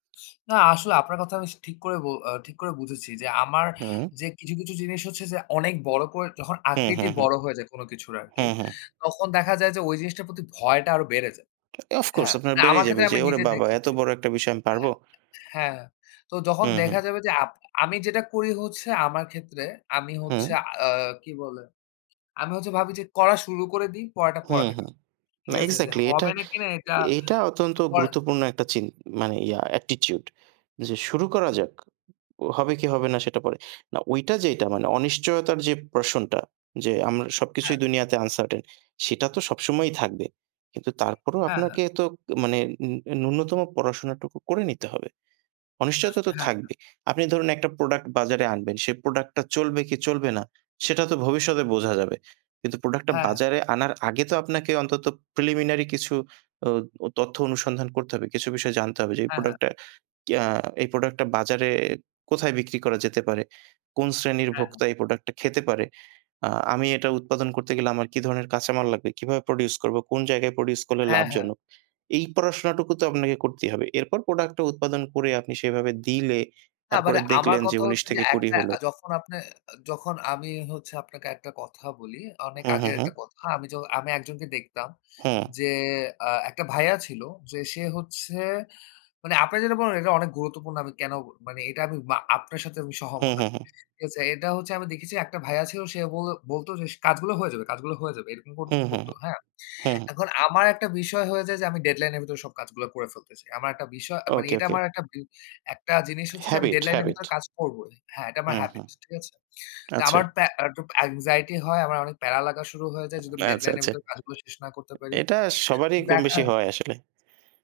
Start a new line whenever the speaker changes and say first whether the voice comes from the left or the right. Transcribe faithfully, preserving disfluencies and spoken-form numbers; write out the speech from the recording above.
left: না আসলে আপনার কথা আমি ঠিক করে অ ঠিক করে বুঝেছি যে আমার
right: হুম।
left: যে কিছু, কিছু জিনিস হচ্ছে যে অনেক বড় করে যখন
right: হু, হু,
left: আকৃতি
right: হু,
left: বড় হয়ে যায় কোন কিছুর
right: হু,
left: আরকি,
right: হু।
left: তখন দেখা যায় যে ওই জিনিসটার প্রতি ভয়টা আরো বেড়ে যায়।
right: of course
left: হ্যাঁ,
right: আপনার
left: না আমার
right: বেড়েই যাবে
left: ক্ষেত্রে
right: যে
left: আমি
right: ওরে
left: নিজে
right: বাবা! এত
left: দেখেছি
right: বড় একটা বিষয় আমি পারব?
left: হ্যাঁ, হ্যাঁ, তো যখন
right: হুম,
left: দেখা
right: হুম।
left: যাবে যে আপ আপনি আমি যেটা করি হচ্ছে আমার ক্ষেত্রে আমি হচ্ছে
right: হু।
left: আ কি বলে, আমি হচ্ছে ভাবি যে করা শুরু করে দিই পড়াটা
right: হু,
left: পড়া
right: হু।
left: দেখা যাবে। ঠিক
right: না
left: আছে? যে
right: exactly এটা,
left: হবে না কিনা এটা।
right: এটা অত্যন্ত
left: পর
right: গুরুত্বপূর্ণ একটা চিন মানে ইয়া attitude যে শুরু করা যাক। ও হবে কি হবে না সেটা পরে। না ঐইটা যেইটা মানে অনিশ্চয়তার যেই portion যে আমরা
left: হ্যাঁ।
right: সবকিছুই দুনিয়াতে uncertain সেটা তো সবসময়ই থাকবে। কিন্তু তারপরও
left: হ্যাঁ,
right: আপনাকে
left: হ্যাঁ।
right: তো মানে নূ ন্যূনতম পড়াশোনাটুকু করে নিতে হবে। অনিশ্চয়তা তো
left: হ্যাঁ, হ্যাঁ।
right: থাকবেই। আপনি ধরুন একটা প্রোডাক্ট বাজারে আনবেন। সে প্রোডাক্টটা চলবে কি চলবে না সেটা তো ভবিষ্যতে বোঝা যাবে। কিন্তু প্রোডাক্টটা
left: হ্যাঁ, হ্যাঁ।
right: বাজারে আনার আগে তো আপনাকে অন্তত preliminary কিছু অ অ তথ্য অনুসন্ধান করতে হবে। কিছু বিষয়ে জানতে হবে, যে এই
left: হ্যাঁ, হ্যাঁ।
right: প্রোডাক্ট কিয়া এই প্রোডাক্টটা বাজারে কোথায় বিক্রি করা যেতে পারে, কোন শ্রেণীর
left: হ্যাঁ, হ্যাঁ।
right: ভোক্তা এই প্রোডাক্টটা খেতে পারে। আ আমি এটা উৎপাদন করতে গেলে আমার কি ধরণের কাঁচামাল লাগবে, কিভাবে produce করব, কোন জায়গায় produce করলে
left: হ্যাঁ, হ্যাঁ।
right: লাভজনক। এই পড়াশোনাটুকু তো আপনাকে করতেই হবে। এরপর প্রোডাক্টটা উৎপাদন করে আপনি সেভাবে দিলে
left: না
right: তারপরে
left: মানে আমার
right: দেখলেন যে
left: কথা
right: উনিশ
left: হচ্ছে, যে
right: থেকে কুড়ি
left: একটা
right: হলো।
left: আ যখন আপনে যখন আমি হচ্ছে আপনাকে একটা কথা বলি, অনেক
right: হু, হু,
left: আগের
right: হু।
left: একটা কথা, আমি জ আমি একজনকে দেখতাম
right: হু।
left: যে আ একটা ভাইয়া ছিল যে সে হচ্ছে, মানে আপনে যেটা বলেন এটা অনেক গুরুত্বপূর্ণ আমি কেন মানে এটা আমি মা আপনার সাথে আমি
right: হু,
left: সহমত
right: হু,
left: আরকি
right: হু।
left: ঠিক আছে? এটা হচ্ছে আমি দেখেছি একটা ভাইয়া ছিল সে বলে বলত যে সে কাজগুলো হয়ে যাবে। কাজগুলো হয়ে যাবে। এরকম
right: হু,
left: করতো
right: হু,
left: করত। হ্যাঁ,
right: হু।
left: এখন আমার একটা বিষয় হয়ে যায় যে, আমি deadline এর ভেতরে সব কাজগুলা করে ফেলতে চাই। আমার একটা বিষয়, আ মানে
right: ওকে,
left: এটা
right: ওকে।
left: আমার একটা বি একটা জিনিস হচ্ছে যে আমি
right: habit,
left: deadline এর ভেতরে
right: habit
left: কাজ করবই। হ্যাঁ, এটা
right: হু,
left: আমার
right: হু।
left: habit ঠিক আছে?
right: আচ্ছা।
left: আমার প্যা আর একটু anxiety হয়, আমার অনেক প্যারা লাগা শুরু হয়ে যায় যদি আমি
right: আচ্ছা,
left: ডেডলাইন এর
right: আচ্ছা।
left: ভেতরে কাজগুলো শেষ না করতে পারি।
right: এটা সবারই
left: তো
right: কম বেশি
left: দেখা
right: হয় আসলে।